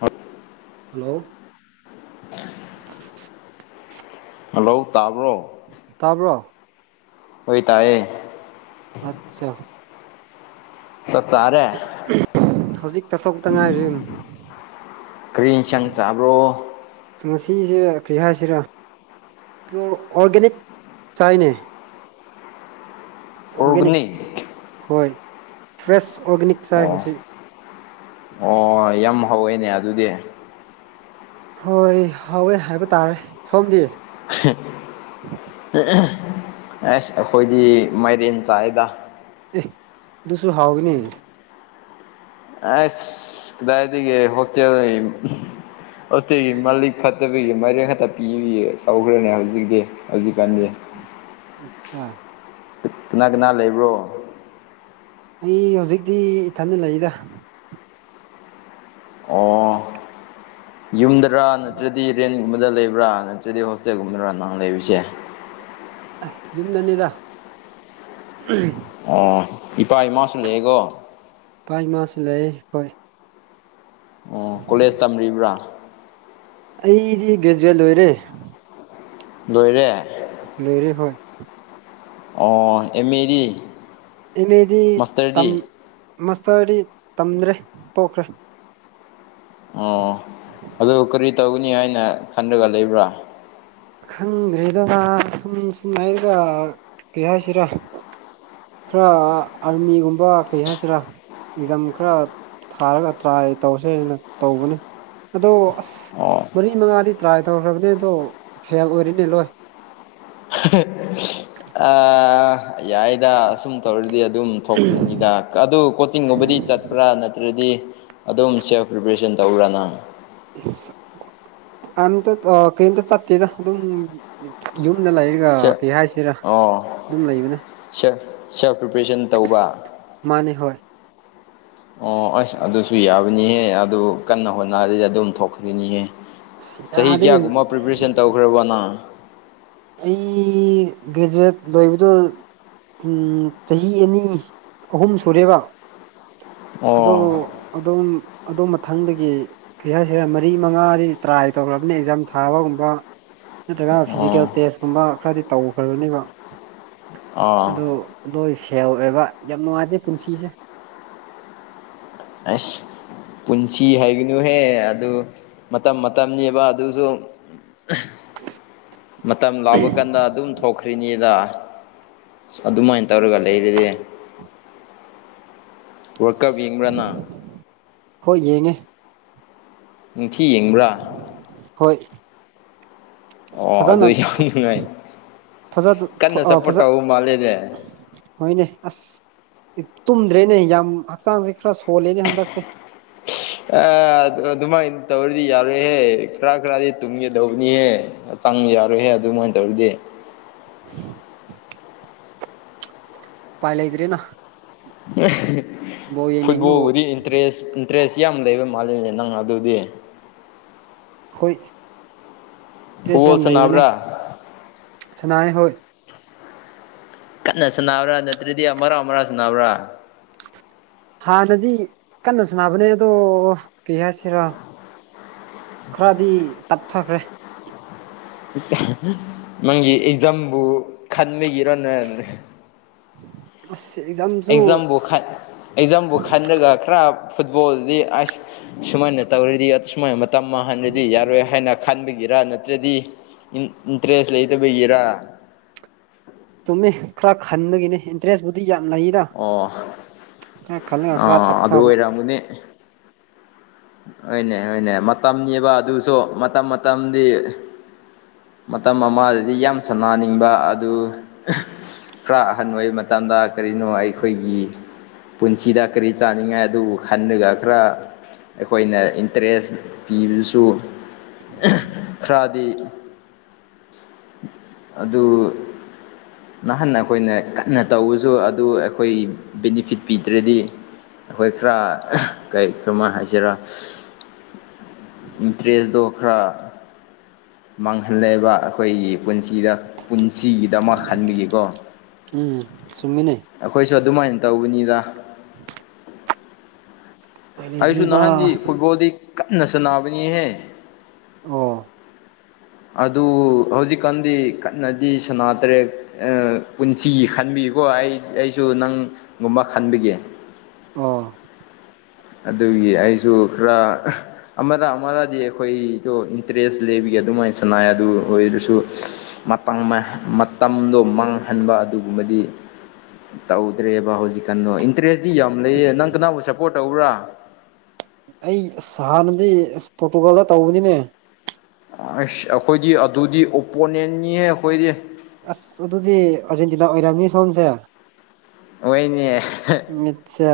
ꯃꯠ ꯍꯜꯂꯣ [unintelligible] ꯍꯜꯂꯧ ꯇꯥꯕ꯭ꯔꯣ ꯇꯥꯕ꯭ꯔꯣ ꯑꯣꯏꯣ ꯇꯥꯌꯦ ꯑꯠꯆꯥ ꯆꯛ ꯆꯔꯦ ꯍꯧꯖꯤꯛ ꯇꯥꯊꯣꯛꯇ ꯉꯥꯏꯔꯤ ꯀꯔꯤ ꯏꯟꯁꯥꯡ ꯆꯥꯕ꯭ꯔꯣ ꯉꯁꯤꯁꯦ ꯀꯔꯤ ꯍꯥꯏꯁꯤꯔ ꯄꯤꯌꯣꯔ ꯑꯣꯔꯒꯦꯅꯤꯛ ꯆꯥꯏꯅꯦ ꯑꯣꯔꯒꯥꯦꯅꯤꯛ ꯑꯣꯔꯒꯥꯅꯤꯛ ꯍꯣꯏ ꯐ꯭ꯔꯦꯁ ꯑꯣꯔꯒꯥꯦꯅꯤꯛ ꯆꯥꯁꯤꯡꯁꯤ ꯍꯣꯏ ꯌꯥꯝ ꯍꯧꯋꯦꯅꯦ ꯑꯗꯨꯗꯤ ꯍꯣꯏ ꯍꯥꯎꯋꯦ ꯍꯥꯏꯕ ꯇꯥꯔꯦ ꯁꯣꯝꯗꯤ ꯑꯁ ꯑꯩꯈꯣꯏꯗꯤ ꯃꯥꯏꯔꯦꯟ ꯆꯥꯏꯗ ꯑꯦ ꯗꯨꯁꯨꯁꯨ ꯍꯥꯎꯋ‌ꯦꯅꯦ ꯑꯁ ꯀꯗꯥꯏꯗꯒꯤ ꯍꯣꯁꯇꯦꯜ ꯂꯩ ꯍꯣꯁꯇꯦꯜ ꯃꯜꯂꯤ ꯐ ꯐꯠꯇꯕꯤꯒꯤ ꯃꯔꯦꯡ ꯈꯛꯇ ꯄꯤ ꯆꯥꯎꯈ꯭ꯔꯅꯦ ꯍꯧꯖꯤꯛꯇꯤ ꯍꯧꯖꯤꯛꯀꯥꯟꯗꯤ ꯑꯆꯥ ꯀꯅꯥ ꯀꯅꯥ ꯂꯩꯕ꯭ꯔꯣ ꯑꯩ ꯍꯧꯖꯤꯛꯇꯤ ꯏꯊꯟꯗ ꯂꯩꯗ ꯑꯣ ꯌꯨꯝꯗꯔꯥ ꯅꯠꯇ꯭ꯔꯗꯤ ꯔꯦꯟꯒꯨꯝꯕꯗ ꯂꯩꯕ꯭ꯔꯥ ꯅꯠꯇ꯭ꯔꯗꯤ ꯍꯣꯁꯇꯦꯜꯒꯨꯝꯕꯗꯔꯥ ꯅꯍꯥꯟ ꯂꯩꯔꯤꯁꯦ ꯑ ꯌꯨꯝꯗꯅꯤꯗ ꯑꯣ ꯏꯄꯥ ꯏꯃꯥꯁꯨ ꯂꯩꯑꯦꯒꯣ ꯄꯆ ꯃꯥꯥꯁ ꯂꯩ ꯍꯣꯏ ꯑꯣ ꯀꯣꯂꯦꯖ ꯇꯝꯔꯤꯕ꯭ꯔꯥ ꯑꯩꯗꯤ ꯒ꯭ꯔꯦꯖꯨꯋꯦꯠ ꯂꯣꯏꯔꯦ ꯂꯣꯏꯔꯦ ꯂꯧꯏꯔ‌ꯦ ꯍꯣꯏ ꯑꯣ ꯑꯦꯝ ꯑ‌ꯦ ꯗꯤ ꯑꯦꯝ ꯑꯦꯗꯤ ꯃꯥꯁꯇꯔꯗꯤ ꯇꯝꯗ꯭ꯔꯦ ꯇꯣꯛꯈ꯭ꯔꯦ ꯑꯣ ꯑꯗꯨ ꯀꯔꯤ ꯇꯧꯒꯅꯤ ꯍꯥꯏꯅ ꯈꯟꯔꯒ ꯂꯩꯕ꯭ꯔꯥ ꯈꯪꯗ꯭ꯔꯦꯗꯅ ꯃꯥ ꯁꯨꯝ ꯁꯨꯝ ꯍꯥꯏꯒ ꯀꯩ ꯍꯥꯏꯁꯤꯔꯥ ꯈꯔ ꯑꯥꯔꯃꯤꯒꯨꯝꯕ ꯀꯩ ꯍꯥꯏꯁꯤꯔꯥ ꯑꯦꯛꯖꯥꯝ ꯈꯔ ꯊꯥꯔꯒ ꯇ꯭ꯔꯥꯏ ꯇꯧꯁꯦꯅ ꯇꯧꯕꯅꯤ ꯑꯗꯣ ꯑꯁ ꯑꯣ ꯃꯔꯤ ꯃꯉꯥꯗꯤ ꯇ꯭ꯔꯥꯏ ꯇꯧꯈ꯭ꯔꯕꯅꯦ ꯑꯗꯣ ꯐꯦꯜ ꯑꯣꯏꯔꯤꯅꯦ ꯂꯣꯏ [unintelligible] ꯌꯥꯏꯗ ꯑꯁꯨꯝ ꯇꯧꯔꯗꯤ ꯑꯗꯨꯝ ꯊꯣꯛꯈ꯭ꯔꯤꯅꯤꯗ ꯑꯗꯨ ꯀꯣꯆꯤꯡꯒꯨꯝꯕꯗꯤ ꯆꯠꯄ꯭ꯔꯥ ꯅꯠꯇ꯭ꯔꯗꯤ ꯑꯗꯨꯝ ꯁꯦꯜꯐ ꯄ꯭ꯔꯤꯄꯦꯔꯦꯁꯟ ꯇꯧꯕ꯭ꯔꯥꯅꯪ ꯑꯝꯇ ꯀꯩꯝꯇ ꯆꯠꯇꯦꯗ ꯑꯗꯨꯝ ꯌꯨꯝꯗ ꯂꯩꯔꯤꯒ ꯀꯩ ꯍꯥꯏꯁꯤꯔꯥ ꯑꯗꯨꯝ ꯂꯩꯕꯅꯦ ꯦꯜ ꯁꯦꯜꯐ ꯄ꯭ꯔꯤꯄꯔꯦꯁꯟ ꯇꯧꯕ ꯃꯥꯅꯦ ꯍꯣꯏ ꯑꯣ ꯑꯁ ꯑꯗꯨꯁꯨ ꯌꯥꯕꯅꯤꯍꯦ ꯑꯗꯨ ꯀꯟꯅ ꯍꯣꯠꯅꯔꯤꯗꯤ ꯑꯗꯨꯝ ꯊꯣꯛꯈ꯭ꯔꯅꯤꯍꯦ ꯆꯍꯤ ꯌꯥꯗꯦꯅꯦ ꯀꯌꯥꯒꯨꯝꯕ ꯄ꯭ꯔꯤꯄꯦꯔꯦꯁꯟ ꯇꯧꯈ꯭ꯔꯕꯅ ꯑꯩ ꯒ꯭ꯔꯦꯖꯨꯋꯦꯠ ꯂꯣꯏꯕꯗꯨꯣ ꯎ ꯆꯍꯤ ꯑꯅꯤ ꯑꯍꯨꯝ ꯁꯨꯔꯦꯕ ꯑꯗꯣ ꯑꯣ ꯑꯗꯨꯝ ꯑꯗꯨ ꯃꯊꯪꯗꯒꯤ ꯐꯁꯔ ꯁꯤꯔ ꯃꯔꯤ ꯃꯉꯥꯗꯤ ꯇ꯭ꯔꯥꯏ ꯇꯧꯔꯕꯅ ꯑꯦꯛꯖꯥꯝ ꯊꯥꯕꯒꯨꯝꯕ ꯅꯠꯇ꯭ꯔꯒꯅ ꯐꯤꯖꯤꯀꯦꯜ ꯑꯣ ꯇꯦꯁꯀꯨꯝꯕ ꯈꯔꯗꯤ ꯇꯧꯈ꯭ꯔꯕꯅꯦꯕ ꯑ ꯑꯗꯨ ꯅꯣꯏ ꯁꯦꯜ ꯑꯣꯏꯕ ꯌꯥꯝ ꯅꯨꯡꯉꯥꯏꯇꯦ ꯄꯨꯟꯁꯤꯁꯦ ꯑꯁ ꯄꯨꯟꯁꯤ ꯍꯥꯏꯒꯅꯨꯍꯦ ꯑꯗꯨ ꯃꯇꯝ ꯃꯇꯝꯅꯦꯕ ꯑꯗꯨꯁꯨ [unintelligible] ꯃꯇꯝ ꯂꯥꯎꯕ ꯀꯥꯟꯗ ꯑꯗꯨꯝ ꯊꯣꯛꯈ꯭ꯔꯤꯅꯤꯗ ꯑ ꯑꯗꯨꯃꯥꯏꯅ ꯇꯧꯔꯒ ꯂꯩꯔꯗꯤ ꯋꯥꯔꯀꯕꯤꯡꯕꯅ ꯍꯣꯏ ꯌꯦꯡꯉꯦ ꯅꯤꯡꯊꯤ ꯌꯦꯡꯕ꯭ꯔꯥ ꯍꯣꯏ ꯑꯁ ꯑꯣ ꯐꯖꯅ ꯑꯗꯨ ꯌꯥꯝ ꯅꯨꯡꯉꯥꯏ ꯐꯖ ꯀꯟꯅ ꯁꯞꯄꯣꯔꯠ ꯐꯖ ꯇꯧ ꯃꯥꯜꯂꯦꯅꯦ ꯍꯣꯏꯅꯦ ꯑꯁ ꯇꯨꯝꯗ꯭ꯔꯦꯅꯦ ꯌꯥꯝ ꯍꯛꯆꯥꯡꯁꯦ ꯈꯔ ꯁꯣꯜꯂꯦꯅꯦ ꯍꯟꯗꯛꯁꯦ ꯑꯗꯨꯃꯥꯏꯅ ꯇꯧꯔꯗꯤ ꯌꯥꯔꯣꯏꯍꯦ ꯈꯔ ꯈꯔꯗꯤ ꯇꯨꯝꯒꯗꯧꯕꯅꯤꯍꯦ ꯆꯪꯕ ꯌꯥꯔꯣꯏꯍꯦ ꯑꯗꯨꯃꯥꯏꯅ ꯇꯧꯔꯤꯗꯤ ꯄꯥꯏ ꯂꯩꯥꯏꯗꯤꯔꯤꯅ ꯌꯦꯡꯅꯤꯡꯕꯕꯨ ꯐꯨꯠꯕꯣꯜꯕꯨꯗꯤ ꯏꯟꯇꯔꯦꯁ ꯗ꯭ꯔꯦꯁ ꯌꯥꯝ ꯂꯩꯕ ꯃꯥꯜꯂꯤꯅꯦ ꯅꯪ ꯑꯗꯨꯗꯤ ꯍꯣꯏ ꯏꯟꯇ꯭ꯔꯦꯁ ꯐꯨꯠꯕꯣꯜ ꯌꯥꯝ ꯂꯩꯕꯅꯦ ꯁꯥꯟꯅꯕ꯭ꯔꯥ ꯁꯅꯥ ꯍꯣꯏ ꯀꯟꯅ ꯁꯥꯟꯅꯕ꯭ꯔꯥ ꯅꯠꯇ꯭ꯔꯗꯤ ꯃꯔꯥ ꯃꯔꯥ ꯁꯅꯕ꯭ꯔꯥ ꯍꯥꯟꯅꯗꯤ ꯀꯟꯅ ꯁꯅꯕꯅꯦ ꯑꯗꯣ ꯀꯩ ꯍꯥꯏꯁꯤꯔꯣ ꯈꯔꯗꯤ ꯇꯞꯊꯈ꯭ꯔꯦ ꯅꯪꯒꯤ ꯑꯦꯛꯖꯥꯝꯕꯨ ꯈꯟꯕꯒꯤꯔꯣꯅꯦ ꯑꯁ ꯑꯦꯖꯝꯁꯨ ꯑꯦꯛꯖꯥꯝꯕꯨ ꯈꯟ ꯑꯦꯛꯖꯥꯝꯕꯨ ꯈꯟꯂꯒ ꯈꯔ ꯐꯨꯠꯕꯣꯜꯗꯤ ꯑꯁ ꯁꯨꯃꯥꯏꯅ ꯇꯧꯔꯤꯗꯤ ꯁꯨꯃꯥꯏꯅ ꯇꯝꯃꯍꯟꯕꯗꯤ ꯌꯥꯔꯣꯏ ꯍꯥꯏꯅ ꯈꯟꯕꯒꯤꯔ ꯅꯠꯇ꯭ꯔꯗꯤ ꯏ ꯏꯟꯇ꯭ꯔꯦꯁ ꯂꯩꯇꯕꯒꯦꯔꯥ ꯇꯨꯝꯃꯦ ꯈꯔ ꯈꯟꯕꯒꯤꯅꯦ ꯏꯟꯇꯔꯦꯁꯕꯨꯗꯤ ꯌꯥꯝ ꯂꯩꯗ ꯑꯣ ꯈ ꯑꯈꯔ ꯇꯞꯊꯕ [unintelligible] ꯇꯃꯅꯦ [unintelligible] ꯍꯣꯏꯅꯦ ꯍꯣꯏꯅꯦ ꯃꯇꯝꯅꯦꯕ ꯑꯗꯨꯁꯨ ꯃꯇꯝ ꯃꯇꯝꯒꯤ ꯃꯇꯝ ꯑꯃꯗꯗꯤ ꯌꯥꯝ ꯁꯅꯅꯤꯡꯕ ꯑꯗꯨ ꯈꯔ ꯑꯍꯟ ꯑꯣꯏ ꯃꯇꯝꯗ ꯀꯔꯤꯅꯣ ꯑꯩꯈꯣꯏꯒꯤ ꯄꯨꯟꯁꯤꯗ ꯀꯔꯤ ꯆꯥꯅꯤꯡꯉꯥꯏ ꯑꯗꯨꯕꯨ ꯈꯟꯂꯒ ꯈꯔ ꯑꯩꯈꯣꯏꯅ ꯏꯟꯇꯔꯦꯁ ꯄꯤꯕꯁꯨ ꯈꯔꯗꯤ ꯑꯗꯨ ꯅꯍꯥꯟ ꯑꯩꯈꯣꯏꯅ ꯀꯟꯅ ꯇꯧꯕꯁꯨ ꯑꯗꯨ ꯑꯩꯈꯣꯏ ꯕꯦꯅꯤꯐꯤꯠ ꯄꯤꯗ꯭ꯔꯗꯤ ꯑꯩꯈꯣꯏ ꯈꯔ ꯀꯔꯤ ꯀꯃ ꯍꯥꯏꯁꯤꯔ ꯏꯟꯇ꯭ꯔꯦꯁꯇꯣ ꯈꯔ ꯃꯥꯡꯍꯜꯂꯦꯕ ꯑꯩꯈꯣꯏꯒꯤ ꯄꯨꯟꯁꯤꯗ ꯄꯨꯟꯁꯤꯒꯤꯗꯃꯛ ꯈꯟꯕꯤꯒꯀꯣ ꯎꯝ ꯁꯃꯃꯤ ꯅ ꯑꯩꯈꯣꯏꯁꯨ ꯑꯗꯨꯃꯥꯏꯅ ꯇꯧꯕꯅꯤꯗ [inaudible] ꯎꯄꯥꯏ ꯑꯩꯁꯨ ꯂꯩꯇ꯭ꯔꯤꯗ ꯅꯍꯥꯟꯗꯤ ꯐꯨꯠꯕꯣꯜꯗꯤ ꯀꯟꯅ ꯁꯥꯟꯅꯕꯅꯤꯍꯦ ꯑꯣ ꯑꯗꯨ ꯍꯧꯖꯤꯛꯀꯥꯟꯗꯤ ꯀꯟꯅꯗꯤ ꯁꯅꯥ ꯇꯔꯦꯠ ꯄꯨꯟꯁꯤ ꯈꯟꯕꯤꯀꯣ ꯑꯩ ꯑꯩꯁꯨ ꯅꯪꯒꯨꯝꯕ ꯈꯟꯕꯤꯒꯦ ꯑꯥ ꯑꯗꯨꯒꯤ ꯑꯩꯁꯨ ꯈꯔ ꯑꯃꯔ ꯑꯃꯔꯗꯤ ꯑꯩꯈꯣꯏꯗꯣ ꯏꯟꯇꯔꯦꯁ ꯂꯩꯕꯒꯤ ꯑꯗꯨꯃꯥꯏꯅ ꯁꯅꯥꯏ ꯑꯗꯨ ꯑꯣꯏꯔꯁꯨ ꯃꯇꯝꯗꯣ ꯃꯥꯡꯍꯟꯕ ꯑꯗꯨꯒꯨꯝꯕꯗꯤ ꯇꯧꯗ꯭ꯔꯦꯕ ꯍꯧꯖꯤꯛꯀꯥꯟꯗꯣ ꯏꯟꯇꯔꯦꯁꯇꯤ ꯌꯥꯝ ꯂꯩꯌꯦ ꯅꯪ ꯀꯅꯥꯕꯨ ꯁꯞꯄꯣꯔꯠ ꯇꯧꯕꯔꯥ ꯑꯩ ꯍꯥꯟꯅꯗꯤ ꯄꯣꯔꯇꯨꯒꯥꯜꯗ ꯇꯧꯕꯅꯤꯅꯦ ꯑꯁ ꯑꯩꯈꯣꯏꯗꯤ ꯑꯗꯨꯗꯤ ꯑꯣꯄꯣꯅꯦꯟꯅꯤ ꯑꯩꯈꯣꯏꯗꯤ ꯑꯁ ꯑꯗꯨꯗꯤ ꯑꯔꯖꯦꯟꯇꯤꯅꯥ ꯑꯣꯏꯔꯝꯃꯤ ꯁꯣꯝꯁꯦ ꯑꯣꯏꯅꯦ ꯃꯤꯠꯁꯦ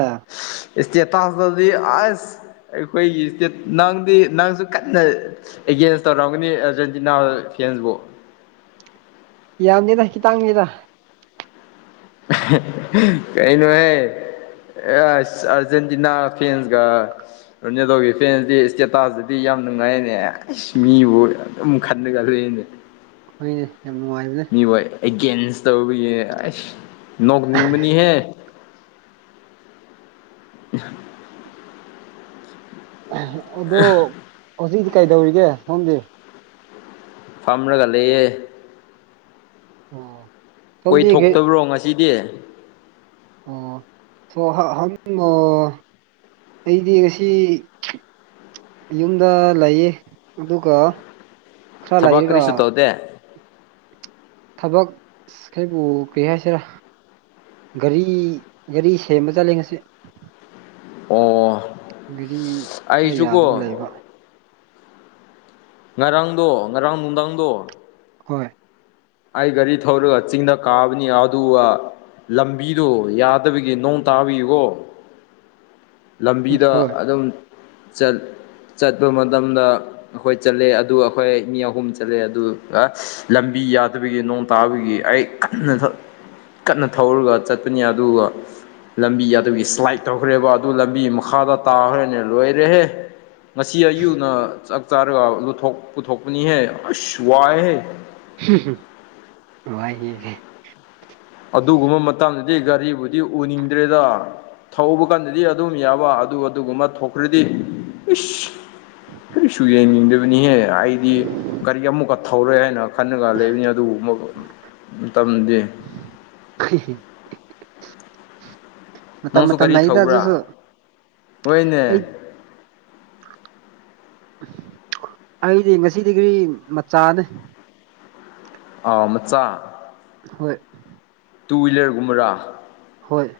ꯏꯁꯇꯦꯇꯥꯁꯇꯗ [unintelligible] ꯑꯩꯈꯣꯏꯒꯤ ꯏꯁꯇꯦꯠ ꯅꯪꯗꯤ ꯅꯪꯁꯨ ꯀꯟꯅ ꯑꯦꯒꯦꯟꯁ ꯇꯧꯔꯝꯒꯅꯤ ꯑꯔꯖꯦꯟꯇꯤꯅꯥ ꯐꯦꯟꯁꯕꯨ ꯌꯥꯝꯅꯤꯔ ꯈꯤꯇꯥꯡꯅꯤꯔ ꯀꯩꯅꯣꯍꯦ ꯑ ꯑꯔꯖꯦꯟꯇꯤꯅꯥ ꯐꯁꯒ [unintelligible] ꯔꯣꯅꯦꯗꯣꯒꯤ ꯐꯦꯟꯁꯤꯗꯤ ꯏꯁꯇꯦꯇꯥꯁꯇꯗꯤ ꯌꯥꯝ ꯅꯨꯡꯉꯥꯏꯅꯦ ꯃꯤꯕꯨ ꯑꯗꯨꯝ ꯈꯟꯂꯒ ꯂꯩꯨꯏꯅꯦ [unintelligible] ꯍꯣꯏꯅꯦ ꯌꯥꯝ ꯅꯨꯡꯉꯥꯏꯕꯅꯦ ꯏ ꯍ ꯑꯦꯒꯦꯟꯁ ꯇꯧꯔꯒꯤ ꯑꯁ ꯅꯣꯛꯅꯤꯡꯕꯅꯤꯍꯦ [inaudible] ꯑꯗꯣ ꯍꯧꯖꯤꯛꯗꯤ ꯀꯩꯗꯧꯔꯤꯒꯦ ꯁꯣꯝꯗꯤ ꯐꯥꯝꯃꯅꯒ ꯂꯩꯌꯦ ꯎ ꯀꯣꯏ ꯊꯣꯛꯣꯛꯇꯕ꯭ꯔꯣ ꯉꯁꯤꯗꯤ ꯑꯣ ꯁꯣ ꯍꯪ ꯑꯩꯗꯤ ꯉꯁꯤ ꯌꯨꯝꯗ ꯂꯩꯌꯦ ꯑꯗꯨꯒ ꯈꯔ ꯊꯕꯛ ꯀꯔꯤꯁꯨ ꯂꯩꯔꯒ ꯇꯧꯗꯦ ꯊꯕꯛꯈꯩ ꯄꯨꯒꯦ ꯍꯥꯏꯁꯤꯔꯥ ꯒꯥꯔꯤ ꯒꯥꯔꯤ ꯁꯦꯝꯕ ꯆꯠꯂꯦ ꯉꯁꯤ ꯑꯣ ꯒꯥꯔꯤ ꯈꯔ ꯌꯥꯗꯕ ꯑꯩꯁꯨꯀꯣ ꯂꯩꯕ ꯉꯔꯥꯡꯗꯣ ꯉꯔꯥꯡ ꯅꯨꯡꯗꯥꯡꯗꯣ ꯍꯣꯏ ꯑꯩ ꯒꯥꯔꯤ ꯊꯧꯔꯒ ꯆꯤꯡꯗ ꯀꯥꯕꯅꯤ ꯑꯗꯨꯒ ꯂꯝꯕꯤꯗꯣ ꯌꯥꯗꯕꯒꯤ ꯅꯣꯡ ꯇꯥꯕꯤꯌꯨꯀꯣ ꯎꯝ ꯂꯝꯕꯤꯗ ꯍꯣꯏ ꯑꯗꯨꯝ ꯆꯠꯄ ꯃꯇꯝꯗ ꯑꯩꯈꯣꯏ ꯆꯠꯂꯦ ꯑꯗꯨ ꯑꯩꯈꯣꯏ ꯃꯤ ꯑꯍꯨꯝ ꯆꯠꯂꯦ ꯑꯗꯨ ꯂꯝꯕꯤ ꯌꯥꯗꯕꯒꯤ ꯅꯣꯡ ꯇꯥꯕꯒꯤ ꯑꯩ ꯀꯥꯟꯅ ꯊ ꯀꯟꯅ ꯊꯧꯔꯒ ꯆꯠꯄꯅꯤ ꯑꯗꯨꯒ ꯂꯝꯕꯤ ꯑꯗꯨꯒꯤ ꯁ꯭ꯂꯥꯏꯠ ꯇꯧꯈ꯭ꯔꯦꯕ ꯑꯗꯨ ꯂꯝꯕꯤ ꯃꯈꯥꯗ ꯇꯥꯈ꯭ꯔꯅꯦ ꯂꯣꯏꯔꯦꯍꯦ ꯉꯁꯤ ꯑꯌꯨꯛꯅ ꯆꯥꯛ ꯆꯥꯔꯒꯊꯣꯛ ꯄꯨꯊꯣꯛꯄꯅꯤꯍꯦ ꯑꯁ ꯋꯥꯏꯍꯦ ꯋꯥꯏ ꯌꯦꯁꯦ ꯑꯗꯨꯒꯨꯝꯕ ꯃꯇꯗꯗꯤ ꯒꯥꯔꯤꯕꯨꯗꯤ ꯎꯅꯤꯡꯗ꯭ꯔꯦꯗ ꯊꯧꯕ ꯀꯥꯟꯗꯗꯤ ꯑꯗꯨꯝ ꯌꯥꯕ ꯑꯗꯨ ꯑꯗꯨꯒꯨꯝꯕ ꯊꯣꯛꯈ꯭ꯔꯗꯤ ꯏꯁꯁ ꯀꯔꯤꯁꯨ ꯌꯦꯡꯅꯤꯡꯗꯕꯅꯤꯍꯦ ꯑꯩꯗꯤ ꯒꯥꯔꯤ ꯑꯃꯨꯛꯀ ꯊꯧꯔꯣꯏꯦ ꯍꯥꯏꯅ ꯈꯟꯅꯒ ꯂꯩꯕꯅꯤ ꯑꯗꯨꯕ ꯃꯇꯝꯗꯤ [inaudible] ꯃꯇꯝ ꯅꯪꯁꯨ ꯃꯇꯝꯅ ꯒꯥꯔꯤ ꯑꯩꯗ ꯑꯗꯨꯁꯨ ꯊꯧꯕ꯭ꯔꯥ ꯍꯣꯏꯅꯦ ꯑꯩ ꯑꯩꯗꯤ ꯉꯁꯤꯗꯤ ꯀꯔꯤ ꯃꯆꯥꯅꯦ ꯑ ꯃꯆꯥ ꯍꯣꯏ ꯇꯨ ꯍꯋꯤꯂꯔꯒꯨꯝꯕꯔꯥ ꯍꯣꯏ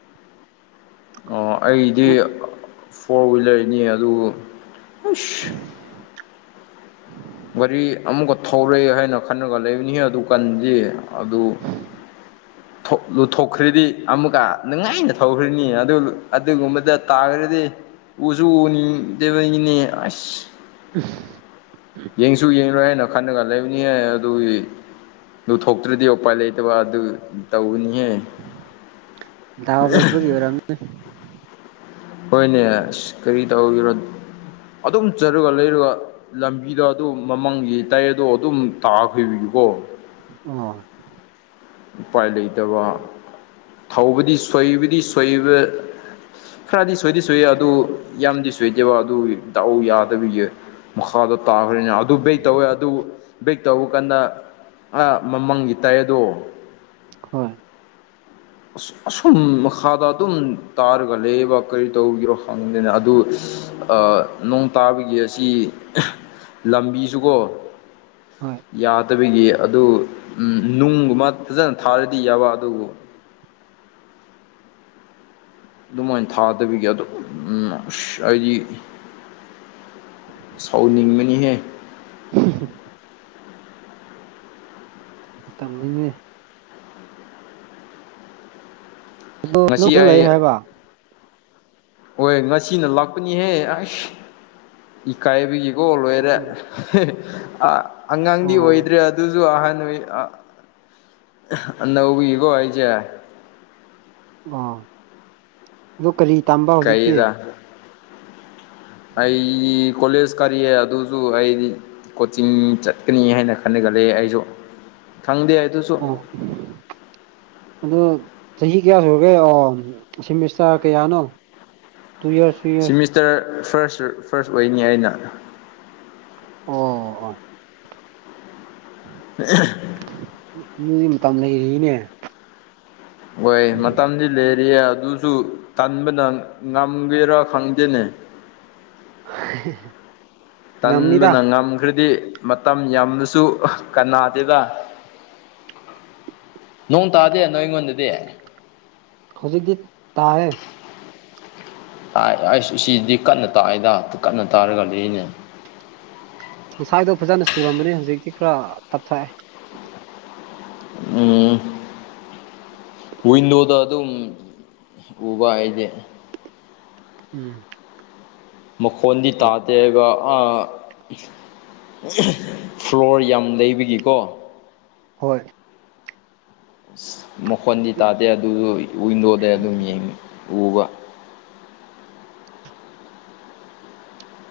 ꯑꯩꯗꯤ ꯇꯨ ꯐꯣꯔ ꯍ꯭ꯋꯤꯂꯔꯅꯤ ꯑꯗꯨ ꯑꯁ ꯒꯥꯔꯤ ꯑꯃꯨꯛꯀ ꯊꯧꯔꯦ ꯍꯥꯏꯅ ꯈꯂꯒ ꯂꯩꯕꯅꯤꯍ ꯑꯗꯨ ꯀꯟꯗꯦ ꯑꯗꯨ [inaudible] ꯂꯨꯊꯣꯛꯈ꯭ꯔꯗꯤ ꯑꯃꯨꯛꯀ ꯅꯨꯡꯉꯥꯏꯅ ꯊꯧꯈ꯭ꯔꯅꯤ ꯑꯗꯨ ꯑꯗꯨꯒꯨꯝꯕꯗ ꯇꯥꯈ꯭ꯔꯗꯤ ꯑꯣꯖꯣꯅꯤ ꯗꯦꯕꯅꯤꯅꯦ ꯑꯁ ꯑꯐ ꯌꯦꯡꯁꯨ ꯌꯦꯡꯂꯡꯣꯏ ꯍꯥꯏꯅ ꯈꯜꯂꯒ ꯂꯩꯕꯅꯤꯌꯦ ꯑꯗꯨꯒꯤ ꯂꯨꯊꯣꯛꯇ꯭ꯔꯗꯤ ꯎꯄꯥꯏ ꯂꯩꯇꯕ ꯑꯗꯨ ꯇꯧꯅꯤꯍꯦ ꯗꯥꯕ ꯂꯥꯏꯕꯒꯤꯕꯔꯝ ꯍꯣꯏꯅꯦ ꯑꯁ ꯀꯔꯤ ꯇꯧꯔꯣ ꯑꯗꯨꯝ ꯆꯠꯂꯨꯒ ꯂꯩꯔꯒ ꯂꯝꯕꯤꯗ ꯑꯗꯨ ꯃꯃꯥꯡꯒꯤ ꯇꯥꯏ ꯑꯗꯣ ꯑꯗꯨꯝ ꯇꯥꯈ꯭ꯕꯤꯒꯤꯀꯣ ꯑ ꯎꯄꯥꯏ ꯂꯩꯇꯕ ꯊꯧꯕꯗꯤ ꯁꯣꯏꯕꯗꯤ ꯁꯣꯏꯕ ꯈꯔꯗꯤ ꯁꯣꯏꯗꯤ ꯁꯣꯏꯌꯦꯦ ꯑꯗꯨ ꯌꯥꯝꯗꯤ ꯁꯣꯏꯗꯦꯕ ꯑꯗꯨ ꯇꯗꯥꯎ ꯌꯥꯗꯕꯤꯒꯤ ꯃꯈꯥꯗꯣ ꯇꯥꯈ꯭ꯔꯅꯤꯅ ꯑꯗꯨ ꯕꯩ ꯇꯧꯋꯦ ꯑꯗꯨ ꯕꯩ ꯇꯧ ꯀꯥꯟꯗ ꯑꯥ ꯃꯃꯥꯡꯒꯤ ꯇꯥꯏꯌꯔ ꯑꯗꯣ ꯍꯣꯏ ꯑꯁꯨꯝ ꯃꯈꯥꯗ ꯑꯗꯨꯝ ꯇꯥꯔꯒ ꯂꯩꯌꯦꯕꯥ ꯀꯔꯤ ꯇꯧꯒꯤꯔꯣ ꯈꯪꯗꯦꯅ ꯑꯗꯨ ꯑꯥ ꯅꯣꯡ ꯇꯥꯕꯒꯤ ꯑꯁꯤ ꯂꯝꯕꯤꯁꯨꯀꯣ ꯍꯣꯏ ꯌꯥꯗꯕꯒꯤ ꯑꯗꯨ ꯅꯨꯡꯒꯨꯝꯕ ꯐꯖꯅ ꯊꯥꯔꯗꯤ ꯌꯥꯕ ꯑꯗꯨꯕꯨ ꯑꯗꯨꯃꯥꯏ ꯊꯥꯗꯕꯤꯒꯤ ꯑꯗꯨꯝ ꯎꯝ ꯑꯁ ꯑꯩꯗꯤ ꯁꯥꯎꯅꯤꯡꯕꯅꯤꯍꯦ [inaudible] ꯇꯝꯅꯤꯡꯉꯦ ꯉꯁꯤ [inaudible] ꯑꯩ ꯂꯩ ꯍꯥꯏꯕ ꯍꯣꯏ ꯉꯁꯤꯅ ꯂꯥꯛꯄꯅꯤꯍꯦ ꯑꯁ ꯏꯀꯥꯏꯕꯒꯤꯀꯣ ꯂꯣꯏꯔꯦ ꯑꯣ ꯑꯥ ꯑꯉꯥꯡꯗꯤ ꯑꯣꯏꯗ꯭ꯔꯦ ꯑꯣ ꯑꯗꯨꯁꯨ ꯑꯍꯥꯟ ꯑꯣꯏ ꯑꯅꯧꯕꯤꯀꯣ ꯑꯩꯁꯦ ꯑꯣ ꯑꯗꯣ ꯀꯔꯤ ꯇꯝꯕ ꯍꯧꯖꯤꯛꯇꯤ ꯀꯩꯔꯥ ꯑꯩꯗꯤ ꯀꯣꯂꯦꯖ ꯀꯔꯤꯑꯦ ꯑꯗꯨꯁꯨ ꯑꯩꯗꯤ ꯀꯣꯆꯤꯡ ꯆꯠꯀꯅꯤ ꯍꯥꯏꯅ ꯈꯟꯅꯒꯜꯂꯦ ꯑꯩꯁꯨ ꯈꯪꯗꯦ ꯑꯗꯨꯁꯨ ꯑꯣ [inaudible] ꯑꯗꯣ ꯆꯍꯤ ꯀꯌꯥ ꯁꯨꯔꯒꯦ ꯑꯣ ꯁꯦꯃꯤꯁꯇ꯭ꯔ ꯀꯌꯥꯅꯣ two years semester first first ꯑꯣꯏꯅꯤ ꯍꯥꯏꯅ ꯑꯣ ꯑꯣ [unintelligible] [unintelligible] ꯃꯇꯝ ꯂꯩꯔꯤꯅꯦ ꯍꯣꯏ ꯃꯇꯝꯗꯤ ꯂꯩꯔꯤꯌꯦ ꯑꯗꯨꯁꯨ ꯇꯟꯕꯅ ꯉꯝꯒꯦꯔꯥ ꯈꯪꯗꯦꯅꯦ [unintelligible] ꯇꯟꯕꯅ ꯉꯝꯅꯤꯗ ꯉꯝꯈ꯭ꯔꯗꯤ ꯃꯇꯝ ꯌꯥꯝꯅꯁꯨ ꯀꯅꯥꯗꯦꯗ ꯅꯣꯡ ꯇꯥꯗꯦ ꯅꯣꯏ ꯉꯣꯟꯗꯗꯤ ꯍꯧꯖꯤꯛꯇꯤ ꯇꯥꯑꯦ ꯑꯩꯁ ꯁꯤꯗꯤ ꯀꯟꯅ ꯇꯥꯛꯏꯗ ꯀꯟꯅ ꯇꯥꯔꯒ ꯂꯤꯔꯤꯅꯦ ꯉꯁꯥꯏꯗꯣ ꯐꯖꯅ ꯆꯨꯔꯝꯕꯅ ꯍꯧꯖꯤꯛꯇꯤ ꯈꯔ ꯇꯞꯊꯥꯑꯦ ꯎꯝ ꯋꯤꯟꯗꯣꯗ ꯑꯗꯨꯝ ꯎꯕꯥ ꯑꯩꯗꯤ ꯎꯝ ꯃꯈꯣꯟꯗꯤ ꯇꯥꯗꯦꯒꯥ ꯑꯥ [unintelligible] ꯐ꯭ꯂꯣꯔ ꯌꯥꯝ ꯂꯩꯕꯒꯤꯀꯣ ꯍꯣꯏ ꯑꯁ ꯃꯈꯣꯟꯗꯤ ꯇꯥꯗꯦ ꯑꯗꯨꯁꯨ ꯋꯤꯟꯗꯣꯗꯩ ꯑꯗꯨꯝ ꯌꯦꯡ ꯎꯕꯥ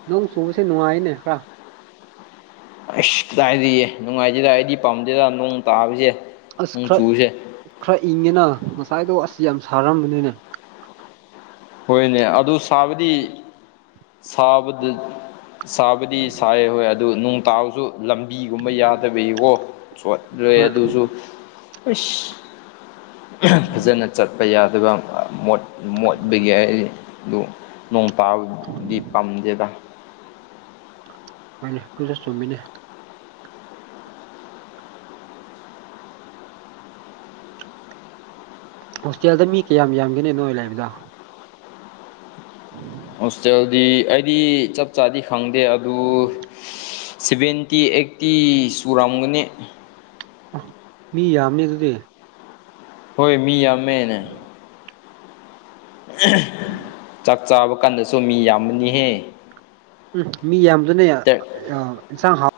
ꯅꯣꯡ ꯆꯨꯕꯁꯦ ꯅꯨꯡꯉꯥꯏꯅꯦ ꯈꯔ ꯑꯁ ꯀꯗꯥꯏꯗꯤꯌꯦ ꯅꯨꯡꯉꯥꯏꯇꯦꯗ ꯑꯩꯗꯤ ꯄꯥꯝꯗꯦꯗ ꯅꯣꯡ ꯇꯥꯕꯁꯦ ꯑꯁ ꯅꯣꯡ ꯈꯔ ꯆꯨꯁꯦ ꯈꯔ ꯏꯪꯉꯦꯅ ꯉꯁꯥꯏꯗꯣ ꯑꯁ ꯌꯥꯝ ꯁꯥꯔꯝꯕꯅꯤꯅꯦ ꯍꯣꯏꯅꯦ ꯑꯗꯨ ꯁꯥꯕꯗꯤ ꯁꯥꯕꯗ ꯁꯥꯕꯗꯤ ꯁꯥꯏꯌꯦ ꯍꯣꯏ ꯑꯗꯨ ꯅꯣꯡ ꯇꯥꯕꯁꯨ ꯂꯝꯕꯤꯒꯨꯝꯕ ꯌꯥꯗꯕꯒꯤꯀꯣ ꯁꯣꯠ ꯔꯦ ꯍꯣꯏ ꯑꯗꯨꯁꯨ ꯏꯁ ꯐꯖꯅ ꯆꯠꯄ ꯌꯥꯗꯕ ꯃꯣꯠ ꯃꯣꯠ ꯑꯗꯨꯒꯤ ꯑꯩ ꯑꯗꯨ ꯅꯣꯡ ꯇꯥꯕꯗꯨꯗꯤ ꯄꯥꯝꯗꯦꯗ ꯍꯣꯏꯅꯦ ꯑꯗꯨꯁꯨ ꯆꯨꯝꯃꯤꯅꯦ ꯍꯣꯁꯇꯦꯜꯗ ꯃꯤ ꯀꯌꯥꯝ ꯌꯥꯝꯒꯦꯅꯦ ꯅꯣꯏ ꯂꯩꯕꯗꯣ [unintelligible] ꯍꯣꯁꯇꯦꯜꯗꯤ ꯑꯩꯗꯤ ꯆꯞ ꯆꯥꯗꯤ ꯈꯪꯗꯦ ꯑꯗꯨ ꯁꯕꯦꯟꯇꯤ ꯑꯩꯠꯇꯤ ꯆꯨꯔꯝꯒꯅꯤ ꯑ ꯃꯤ ꯌꯥꯝꯅꯤ ꯑꯗꯨꯗꯤ ꯍꯣꯏ ꯃꯤ ꯌꯥꯝꯃꯦꯅꯦ ꯆꯥꯛ ꯆꯥꯕ ꯀꯥꯟꯗꯁꯨ ꯃꯤ ꯌꯥꯝ ꯎꯝ ꯃꯤ ꯌꯥꯝꯗꯨꯅ ꯏꯟꯁꯥꯡ ꯍꯥꯎ